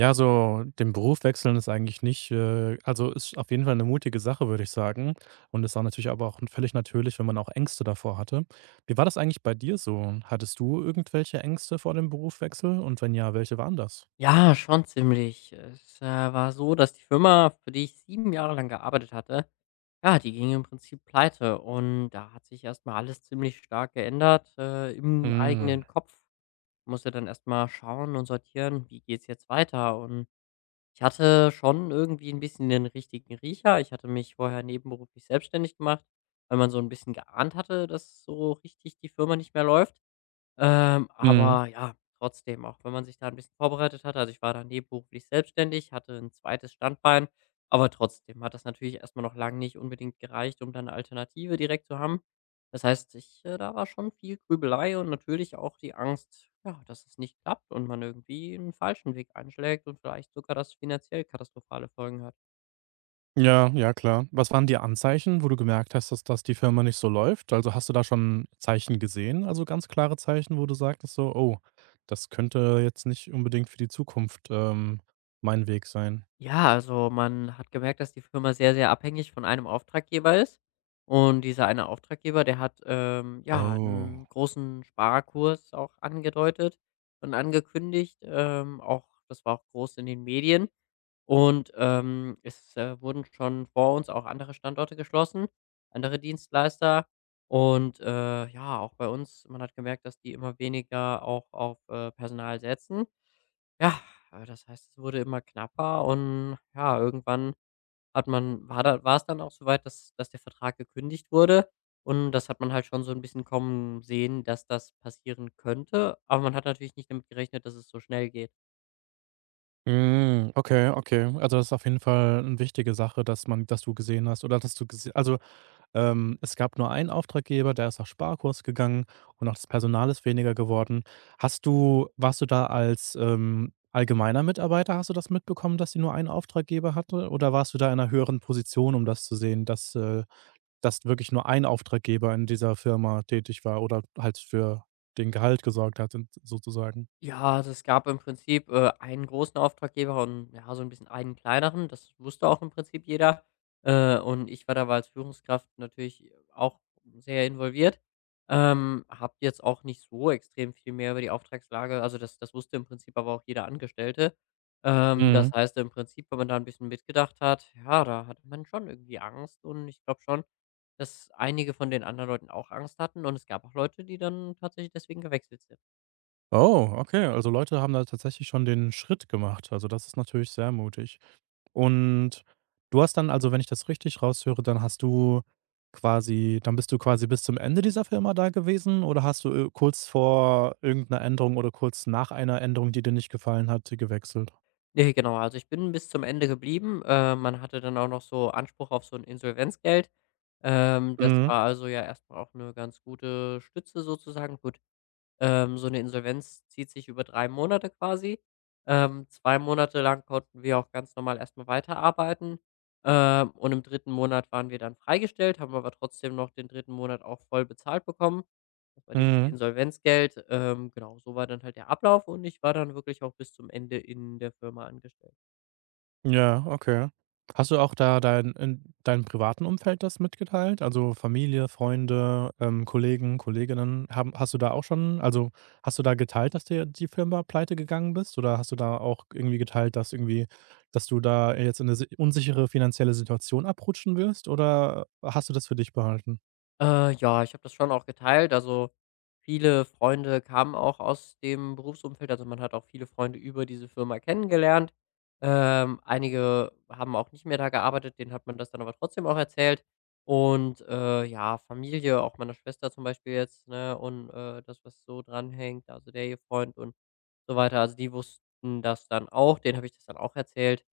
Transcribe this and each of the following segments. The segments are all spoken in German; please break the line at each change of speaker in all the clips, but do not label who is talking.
Ja, so den Beruf wechseln ist eigentlich nicht also, ist auf jeden Fall eine mutige Sache, würde ich sagen. Und ist auch natürlich aber auch völlig natürlich, wenn man auch Ängste davor hatte. Wie war das eigentlich bei dir so? Hattest du irgendwelche Ängste vor dem Berufswechsel und wenn ja, welche waren das?
Ja, schon ziemlich. Es war so, dass die Firma, für die ich 7 Jahre lang gearbeitet hatte, ja, die ging im Prinzip pleite und da hat sich erst mal alles ziemlich stark geändert im
Mhm.
eigenen Kopf. Musste dann erst mal schauen und sortieren, wie geht's jetzt weiter? Und ich hatte schon irgendwie ein bisschen den richtigen Riecher. Ich hatte mich vorher nebenberuflich selbstständig gemacht, weil man so ein bisschen geahnt hatte, dass so richtig die Firma nicht mehr läuft. Ähm,
Mhm.
aber ja, trotzdem, auch wenn man sich da ein bisschen vorbereitet hat, also, ich war da nebenberuflich selbstständig, hatte ein zweites Standbein, aber trotzdem hat das natürlich erstmal noch lang nicht unbedingt gereicht, um da 'ne Alternative direkt zu haben. Das heißt, ich da war schon viel Grübelei und natürlich auch die Angst, ja, dass es nicht klappt und man irgendwie einen falschen Weg einschlägt und vielleicht sogar das finanziell katastrophale Folgen hat.
Ja, ja klar. Was waren die Anzeichen, wo du gemerkt hast, dass die Firma nicht so läuft? Also, hast du da schon Zeichen gesehen, also ganz klare Zeichen, wo du sagtest so: „Oh, das könnte jetzt nicht unbedingt für die Zukunft, mein Weg sein?"
Ja, also man hat gemerkt, dass die Firma sehr, sehr abhängig von einem Auftraggeber ist. Und dieser eine Auftraggeber, der hat ja
Oh.
einen großen Sparkurs auch angedeutet und angekündigt. Auch das war auch groß in den Medien. Und es wurden schon vor uns auch andere Standorte geschlossen, andere Dienstleister. Und ja, auch bei uns, man hat gemerkt, dass die immer weniger auch auf Personal setzen. Ja, aber das heißt, es wurde immer knapper und ja, irgendwann hat man war da war es dann auch so weit, dass der Vertrag gekündigt wurde und das hat man halt schon so ein bisschen kommen sehen, dass das passieren könnte, aber man hat natürlich nicht damit gerechnet, dass es so schnell geht.
Mhm, okay, okay. Also, das ist auf jeden Fall eine wichtige Sache, dass du gesehen hast oder dass du gesehen. Also, es gab nur einen Auftraggeber, der ist auf Sparkurs gegangen und auch das Personal ist weniger geworden. Hast du Warst du da als, allgemeiner Mitarbeiter hast du das mitbekommen, dass sie nur einen Auftraggeber hatte? Oder warst du da in einer höheren Position, um das zu sehen, dass wirklich nur ein Auftraggeber in dieser Firma tätig war oder halt für den Gehalt gesorgt hat, sozusagen?
Ja, also es gab im Prinzip einen großen Auftraggeber und, ja, so ein bisschen einen kleineren. Das wusste auch im Prinzip jeder. Und ich war dabei als Führungskraft natürlich auch sehr involviert. Habe jetzt auch nicht so extrem viel mehr über die Auftragslage, also, das wusste im Prinzip aber auch jeder Angestellte. Ähm,
Mhm.
das heißt im Prinzip, wenn man da ein bisschen mitgedacht hat, ja, da hatte man schon irgendwie Angst und ich glaube schon, dass einige von den anderen Leuten auch Angst hatten und es gab auch Leute, die dann tatsächlich deswegen gewechselt sind.
Oh, okay. Also Leute haben da tatsächlich schon den Schritt gemacht. Also das ist natürlich sehr mutig. Und du hast dann, also wenn ich das richtig raushöre, dann bist du quasi bis zum Ende dieser Firma da gewesen oder hast du kurz vor irgendeiner Änderung oder kurz nach einer Änderung, die dir nicht gefallen hat, gewechselt?
Ne, genau. Also, ich bin bis zum Ende geblieben. Man hatte dann auch noch so Anspruch auf so ein Insolvenzgeld. Das
Mhm.
war also ja erstmal auch eine ganz gute Stütze sozusagen. Gut, so eine Insolvenz zieht sich über 3 Monate quasi. 2 Monate lang konnten wir auch ganz normal erstmal weiterarbeiten. Und im dritten Monat waren wir dann freigestellt, haben aber trotzdem noch den dritten Monat auch voll bezahlt bekommen. Das war dieses
Mhm.
Insolvenzgeld. Genau, so war dann halt der Ablauf und ich war dann wirklich auch bis zum Ende in der Firma angestellt.
Ja, okay. Hast du auch da dein in deinem privaten Umfeld das mitgeteilt? Also Familie, Freunde, Kollegen, Kolleginnen, haben hast du da auch schon, also hast du da geteilt, dass dir die Firma Pleite gegangen bist? Oder hast du da auch irgendwie geteilt, dass du da jetzt in eine si unsichere finanzielle Situation abrutschen wirst oder hast du das für dich behalten?
Ja, ich habe das schon auch geteilt. Also, viele Freunde kamen auch aus dem Berufsumfeld. Also, man hat auch viele Freunde über diese Firma kennengelernt. Einige haben auch nicht mehr da gearbeitet, denen hat man das dann aber trotzdem auch erzählt. Und ja, Familie, auch meiner Schwester zum Beispiel jetzt, ne, und das, was so dranhängt, also der ihr Freund und so weiter. Also, die wussten das dann auch, denen habe ich das dann auch erzählt.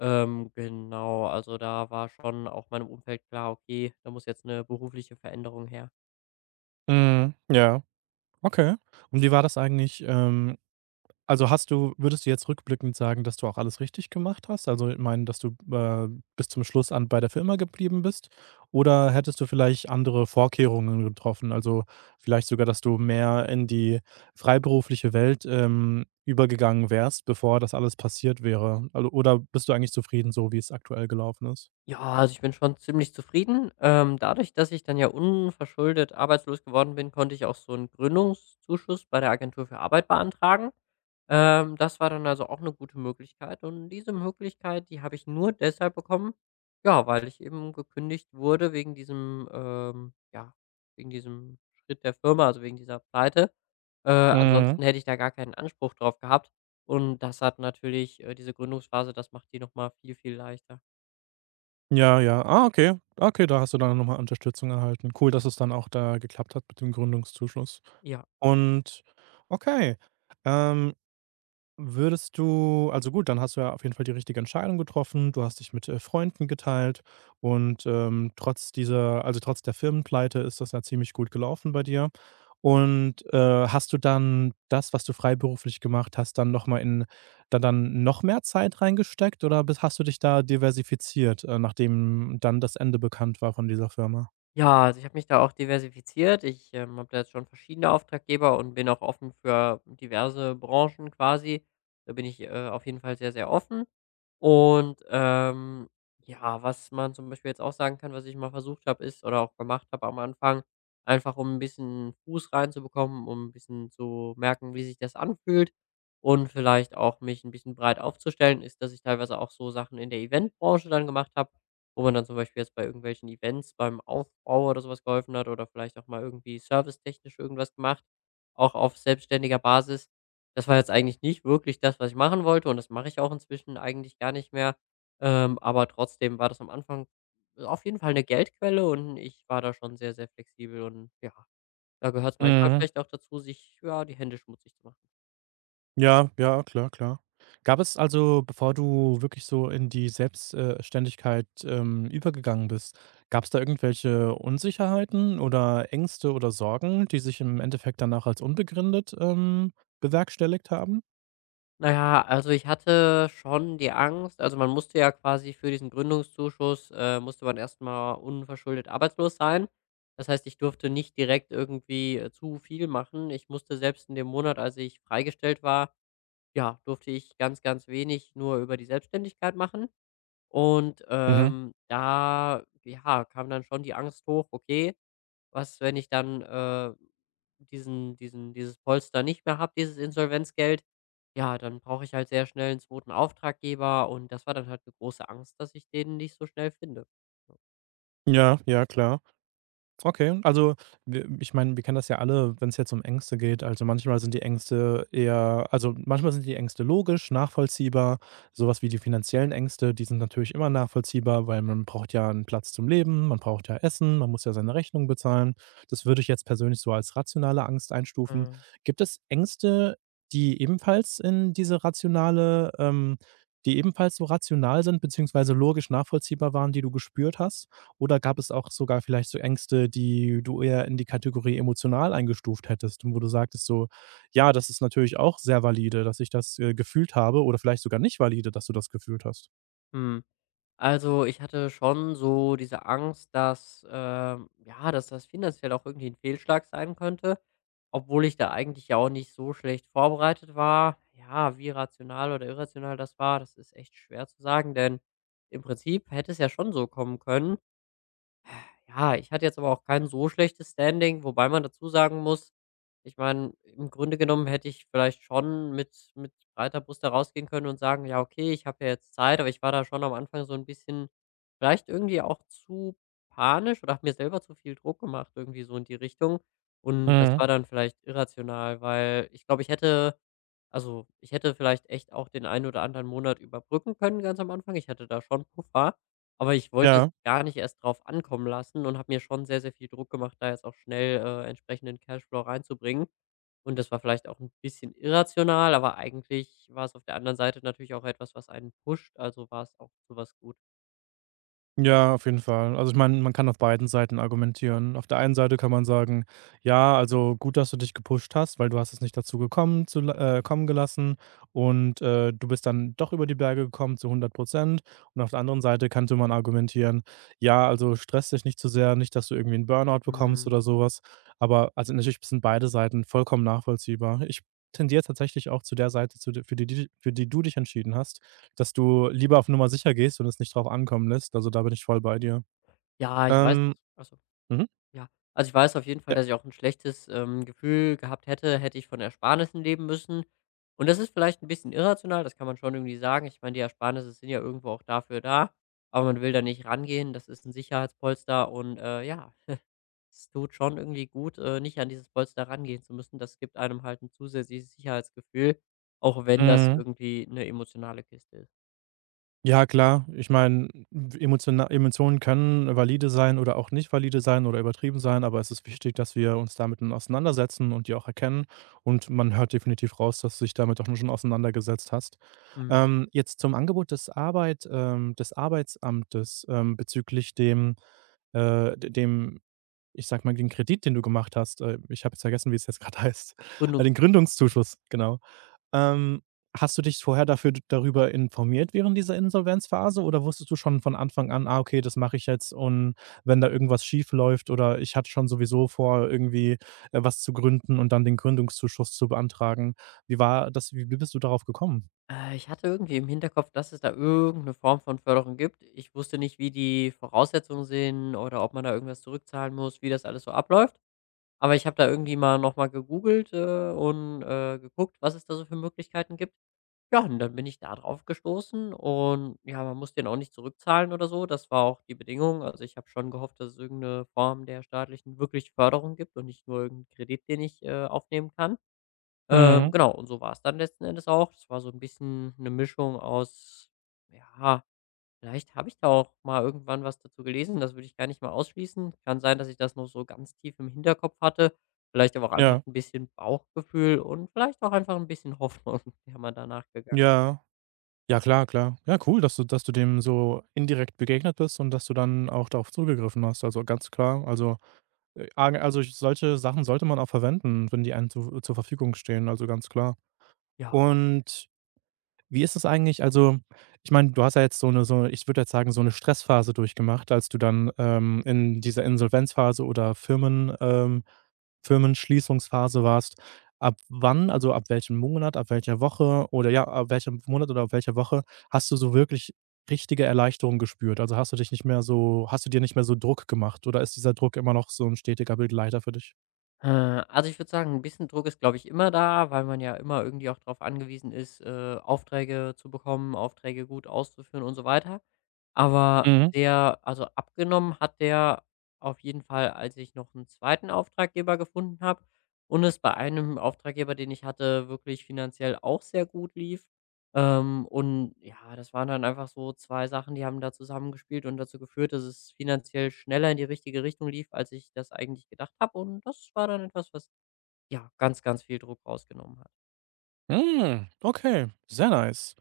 Genau, also da war schon auch meinem Umfeld klar: „Okay, da muss jetzt eine berufliche Veränderung her.“
Mhm, ja, okay. Und wie war das eigentlich, also, hast du würdest du jetzt rückblickend sagen, dass du auch alles richtig gemacht hast? Also, ich meine, dass du, bis zum Schluss an bei der Firma geblieben bist? Oder hättest du vielleicht andere Vorkehrungen getroffen? Also, vielleicht sogar, dass du mehr in die freiberufliche Welt, übergegangen wärst, bevor das alles passiert wäre? Also oder bist du eigentlich zufrieden so, wie es aktuell gelaufen ist?
Ja, also ich bin schon ziemlich zufrieden. Dadurch, dass ich dann ja unverschuldet arbeitslos geworden bin, konnte ich auch so einen Gründungszuschuss bei der Agentur für Arbeit beantragen. Das war dann also auch eine gute Möglichkeit und diese Möglichkeit, die habe ich nur deshalb bekommen, ja, weil ich eben gekündigt wurde wegen diesem Schritt der Firma, also wegen dieser Pleite. Äh,
Mhm.
ansonsten hätte ich da gar keinen Anspruch drauf gehabt und das hat natürlich diese Gründungsphase, das macht die noch mal viel, viel leichter.
Ja, ja. Ah, okay. Okay, da hast du dann nochmal Unterstützung erhalten. Cool, dass es dann auch da geklappt hat mit dem Gründungszuschuss.
Ja.
Und okay, ähm, Würdest du also gut, dann hast du ja auf jeden Fall die richtige Entscheidung getroffen. Du hast dich mit, Freunden geteilt und, trotz dieser also trotz der Firmenpleite ist das ja ziemlich gut gelaufen bei dir. Und, hast du dann das, was du freiberuflich gemacht hast, dann noch mal in dann dann noch mehr Zeit reingesteckt oder bis hast du dich da diversifiziert, nachdem dann das Ende bekannt war von dieser Firma?
Ja, also ich habe mich da auch diversifiziert. Ich habe da jetzt schon verschiedene Auftraggeber und bin auch offen für diverse Branchen quasi. Da bin ich auf jeden Fall sehr, sehr offen. Und ja, was man zum Beispiel jetzt auch sagen kann, was ich mal versucht habe, ist oder auch gemacht habe am Anfang, einfach um ein bisschen Fuß reinzubekommen, um ein bisschen zu merken, wie sich das anfühlt und vielleicht auch mich ein bisschen breit aufzustellen, ist, dass ich teilweise auch so Sachen in der Eventbranche dann gemacht habe, wo man dann zum Beispiel jetzt bei irgendwelchen Events beim Aufbau oder sowas geholfen hat oder vielleicht auch mal irgendwie servicetechnisch irgendwas gemacht, auch auf selbstständiger Basis. Das war jetzt eigentlich nicht wirklich das, was ich machen wollte und das mache ich auch inzwischen eigentlich gar nicht mehr. Aber trotzdem war das am Anfang auf jeden Fall eine Geldquelle und ich war da schon sehr, sehr flexibel und ja, da gehört es manchmal
Mhm.
vielleicht auch dazu, sich, ja, die Hände schmutzig zu machen.
Ja, ja, klar, klar. Gab es also, bevor du wirklich so in die Selbstständigkeit übergegangen bist, gab es da irgendwelche Unsicherheiten oder Ängste oder Sorgen, die sich im Endeffekt danach als unbegründet, bewerkstelligt haben?
Na ja, also ich hatte schon die Angst, also man musste ja quasi für diesen Gründungszuschuss, musste man erstmal unverschuldet arbeitslos sein. Das heißt, ich durfte nicht direkt irgendwie zu viel machen. Ich musste selbst in dem Monat, als ich freigestellt war, ja, durfte ich ganz, ganz wenig nur über die Selbstständigkeit machen. Und,
Mhm.
ähm, da, ja, kam dann schon die Angst hoch: „Okay, was, wenn ich dann diesen diesen dieses Polster nicht mehr habe, dieses Insolvenzgeld, ja, dann brauche ich halt sehr schnell 'n zweiten Auftraggeber und das war dann halt eine große Angst, dass ich den nicht so schnell finde.“ Ja.
Ja, ja, klar. Okay, also wir ich meine, wir kennen das ja alle, wenn es jetzt um Ängste geht. Also, manchmal sind die Ängste logisch, nachvollziehbar. Sowas wie die finanziellen Ängste, die sind natürlich immer nachvollziehbar, weil man braucht ja einen Platz zum Leben, man braucht ja Essen, man muss ja seine Rechnung bezahlen. Das würde ich jetzt persönlich so als rationale Angst einstufen.
Mhm.
Gibt es Ängste, die ebenfalls in diese rationale ähm, die ebenfalls so rational sind beziehungsweise logisch nachvollziehbar waren, die du gespürt hast? Oder gab es auch sogar vielleicht so Ängste, die du eher in die Kategorie emotional eingestuft hättest und wo du sagtest so: „Ja, das ist natürlich auch sehr valide, dass ich das, gefühlt habe" oder vielleicht sogar nicht valide, dass du das gefühlt hast?
Mhm. Also, ich hatte schon so diese Angst, dass ja, dass das finanziell auch irgendwie ein Fehlschlag sein könnte, obwohl ich da eigentlich ja auch nicht so schlecht vorbereitet war. Ja, wie rational oder irrational das war, das ist echt schwer zu sagen, denn im Prinzip hätte es ja schon so kommen können, ja, ich hatte jetzt aber auch kein so schlechtes Standing, wobei man dazu sagen muss, ich meine, im Grunde genommen hätte ich vielleicht schon mit breiter Brust da rausgehen können und sagen, ja, okay, ich habe ja jetzt Zeit, aber ich war da schon am Anfang so ein bisschen vielleicht irgendwie auch zu panisch oder habe mir selber zu viel Druck gemacht, irgendwie so in die Richtung. Und das
Mhm.
war dann vielleicht irrational, weil ich glaube, also ich hätte vielleicht echt auch den einen oder anderen Monat überbrücken können ganz am Anfang. Ich hatte da schon Puffer. Aber ich wollte es
Ja.
gar nicht erst drauf ankommen lassen und habe mir schon sehr, sehr viel Druck gemacht, da jetzt auch schnell entsprechenden Cashflow reinzubringen. Und das war vielleicht auch ein bisschen irrational, aber eigentlich war es auf der anderen Seite natürlich auch etwas, was einen pusht, also war es auch sowas gut.
Ja, auf jeden Fall. Also ich meine, man kann auf beiden Seiten argumentieren. Auf der einen Seite kann man sagen, ja, also gut, dass du dich gepusht hast, weil du hast es nicht dazu gekommen kommen gelassen und du bist dann doch über die Berge gekommen zu 100%. Und auf der anderen Seite könnte man argumentieren, ja, also stress dich nicht zu sehr, nicht, dass du irgendwie einen Burnout bekommst oder
Mhm.
sowas. Aber also natürlich sind beide Seiten vollkommen nachvollziehbar. Ich tendiere tatsächlich auch zu der Seite, zu, der- für, die, die- für die du dich entschieden hast, dass du lieber auf Nummer sicher gehst und es nicht drauf ankommen lässt. Also, da bin ich voll bei dir.
Ja, ich weiß.
Ähm,
Ach so.
mhm.
Ja, also ich weiß auf jeden Fall,
Ja.
dass ich auch ein schlechtes Gefühl gehabt hätte, hätte ich von Ersparnissen leben müssen. Und das ist vielleicht ein bisschen irrational, das kann man schon irgendwie sagen. Ich meine, die Ersparnisse sind ja irgendwo auch dafür da, aber man will da nicht rangehen. Das ist ein Sicherheitspolster und ja, es tut schon irgendwie gut, nicht an dieses Polster rangehen zu müssen. Das gibt einem halt ein zusätzliches Sicherheitsgefühl, auch wenn das
Mhm.
irgendwie eine emotionale Kiste ist.
Ja, klar. Ich meine, emotiona Emotionen können valide sein oder auch nicht valide sein oder übertrieben sein, aber es ist wichtig, dass wir uns damit nun auseinandersetzen und die auch erkennen. Und man hört definitiv raus, dass du dich damit auch schon auseinandergesetzt hast.
Mhm.
Jetzt zum Angebot des Arbeitsamtes, bezüglich dem d dem, ich sage mal, den Kredit, den du gemacht hast, ich habe jetzt vergessen, wie es jetzt gerade heißt, den Gründungszuschuss, genau. Ähm, Hast du dich vorher dafür d darüber informiert während dieser Insolvenzphase oder wusstest du schon von Anfang an: „Ah, okay, das mache ich jetzt und wenn da irgendwas schief läuft oder ich hatte schon sowieso vor, irgendwie, was zu gründen und dann den Gründungszuschuss zu beantragen." Wie war das wie wie bist du darauf gekommen?
Ich hatte irgendwie im Hinterkopf, dass es da irgendeine Form von Förderung gibt. Ich wusste nicht, wie die Voraussetzungen sind oder ob man da irgendwas zurückzahlen muss, wie das alles so abläuft. Aber ich habe da irgendwie mal noch mal gegoogelt, und geguckt, was es da so für Möglichkeiten gibt. Ja, und dann bin ich da drauf gestoßen und ja, man muss den auch nicht zurückzahlen oder so. Das war auch die Bedingung. Also, ich habe schon gehofft, dass es irgend 'ne Form der staatlichen wirklich Förderung gibt und nicht nur irgend Kredit, den ich aufnehmen kann. Ähm,
Mhm.
genau, und so war es dann letzten Endes auch. Das war so ein bisschen eine Mischung aus ja, vielleicht habe ich da auch mal irgendwann was dazu gelesen, das würde ich gar nicht mal ausschließen. Kann sein, dass ich das noch so ganz tief im Hinterkopf hatte, vielleicht aber auch einfach
Ja,
ein bisschen Bauchgefühl und vielleicht auch einfach ein bisschen Hoffnung, die haben wir da nachgegangen.
ja. Ja, klar, klar. Ja, cool, dass du dem so indirekt begegnet bist und dass du dann auch darauf zugegriffen hast. Also, ganz klar. Also, a also, solche Sachen sollte man auch verwenden, wenn die einem zu zur Verfügung stehen, also, ganz klar.
Ja.
Und wie ist es eigentlich? Also, ich meine, du hast ja jetzt so 'ne, ich würde jetzt sagen, so eine Stressphase durchgemacht, als du dann, in dieser Insolvenzphase oder Firmenschließungsphase warst. Ab wann, also ab welchem Monat, ab welcher Woche oder ja, ab welchem Monat oder ab welcher Woche hast du so wirklich richtige Erleichterung gespürt? Also, hast du dir nicht mehr so Druck gemacht oder ist dieser Druck immer noch so ein stetiger Begleiter für dich?
Äh, also, ich würde sagen, ein bisschen Druck ist, glaube ich, immer da, weil man ja immer irgendwie auch darauf angewiesen ist, Aufträge zu bekommen, Aufträge gut auszuführen und so weiter. Aber
Mhm.
der, also, abgenommen hat der auf jeden Fall, als ich noch einen zweiten Auftraggeber gefunden habe und es bei einem Auftraggeber, den ich hatte, wirklich finanziell auch sehr gut lief. Und ja, das waren dann einfach so 2 Sachen, die haben da zusammengespielt und dazu geführt, dass es finanziell schneller in die richtige Richtung lief, als ich das eigentlich gedacht habe. Und das war dann etwas, was, ja, ganz, ganz viel Druck rausgenommen hat.
Hm, okay, sehr nice.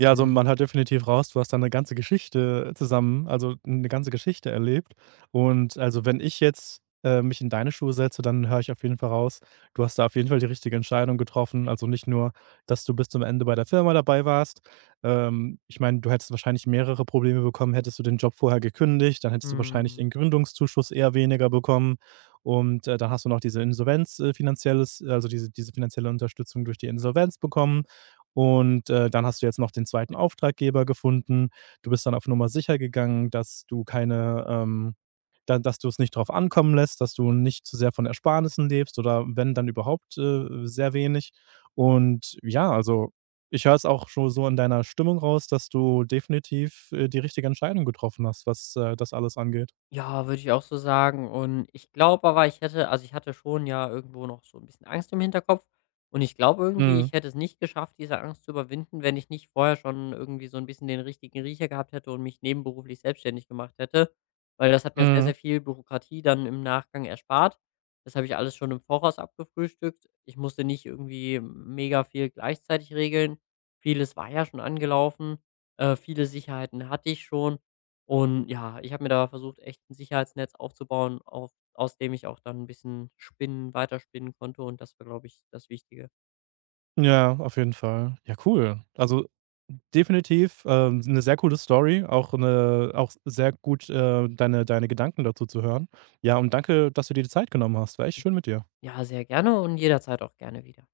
Ja, also, man
Mhm.
hört definitiv raus, du hast da eine ganze Geschichte erlebt. Und, also, wenn ich jetzt, mich in deine Schuhe setze, dann höre ich auf jeden Fall raus, du hast da auf jeden Fall die richtige Entscheidung getroffen. Also, nicht nur, dass du bis zum Ende bei der Firma dabei warst. Ich meine, du hättest wahrscheinlich mehrere Probleme bekommen, hättest du den Job vorher gekündigt, dann hättest du wahrscheinlich
Mhm.
den Gründungszuschuss eher weniger bekommen. Und, dann hast du noch diese Insolvenz, diese finanzielle Unterstützung durch die Insolvenz bekommen. Und, dann hast du jetzt noch den zweiten Auftraggeber gefunden. Du bist dann auf Nummer sicher gegangen, dass du keine, da dass du's nicht drauf ankommen lässt, dass du nicht zu sehr von Ersparnissen lebst oder wenn, dann überhaupt, sehr wenig. Und ja, also, ich höre es auch schon so in deiner Stimmung raus, dass du definitiv, die richtige Entscheidung getroffen hast, was, das alles angeht.
Ja, würde ich auch so sagen. Und ich glaube aber, ich hätte also, ich hatte schon ja irgendwo noch so ein bisschen Angst im Hinterkopf und ich glaube irgendwie,
Mhm,
ich hätte es nicht geschafft, diese Angst zu überwinden, wenn ich nicht vorher schon irgendwie so ein bisschen den richtigen Riecher gehabt hätte und mich nebenberuflich selbstständig gemacht hätte, weil das hat mir sehr,
mhm.
sehr viel Bürokratie dann im Nachgang erspart. Das habe ich alles schon im Voraus abgefrühstückt. Ich musste nicht irgendwie mega viel gleichzeitig regeln. Vieles war ja schon angelaufen. Viele Sicherheiten hatte ich schon. Und ja, ich habe mir da versucht, echt ein Sicherheitsnetz aufzubauen, auf aus dem ich auch dann ein bisschen spinnen weiterspinnen konnte und das war, glaube ich, das Wichtige.
Ja, auf jeden Fall. Ja, cool. Also definitiv, 'ne sehr coole Story, auch eine auch sehr gut, deine Gedanken dazu zu hören. Ja, und danke, dass du dir die Zeit genommen hast. War echt schön mit dir.
Ja, sehr gerne und jederzeit auch gerne wieder.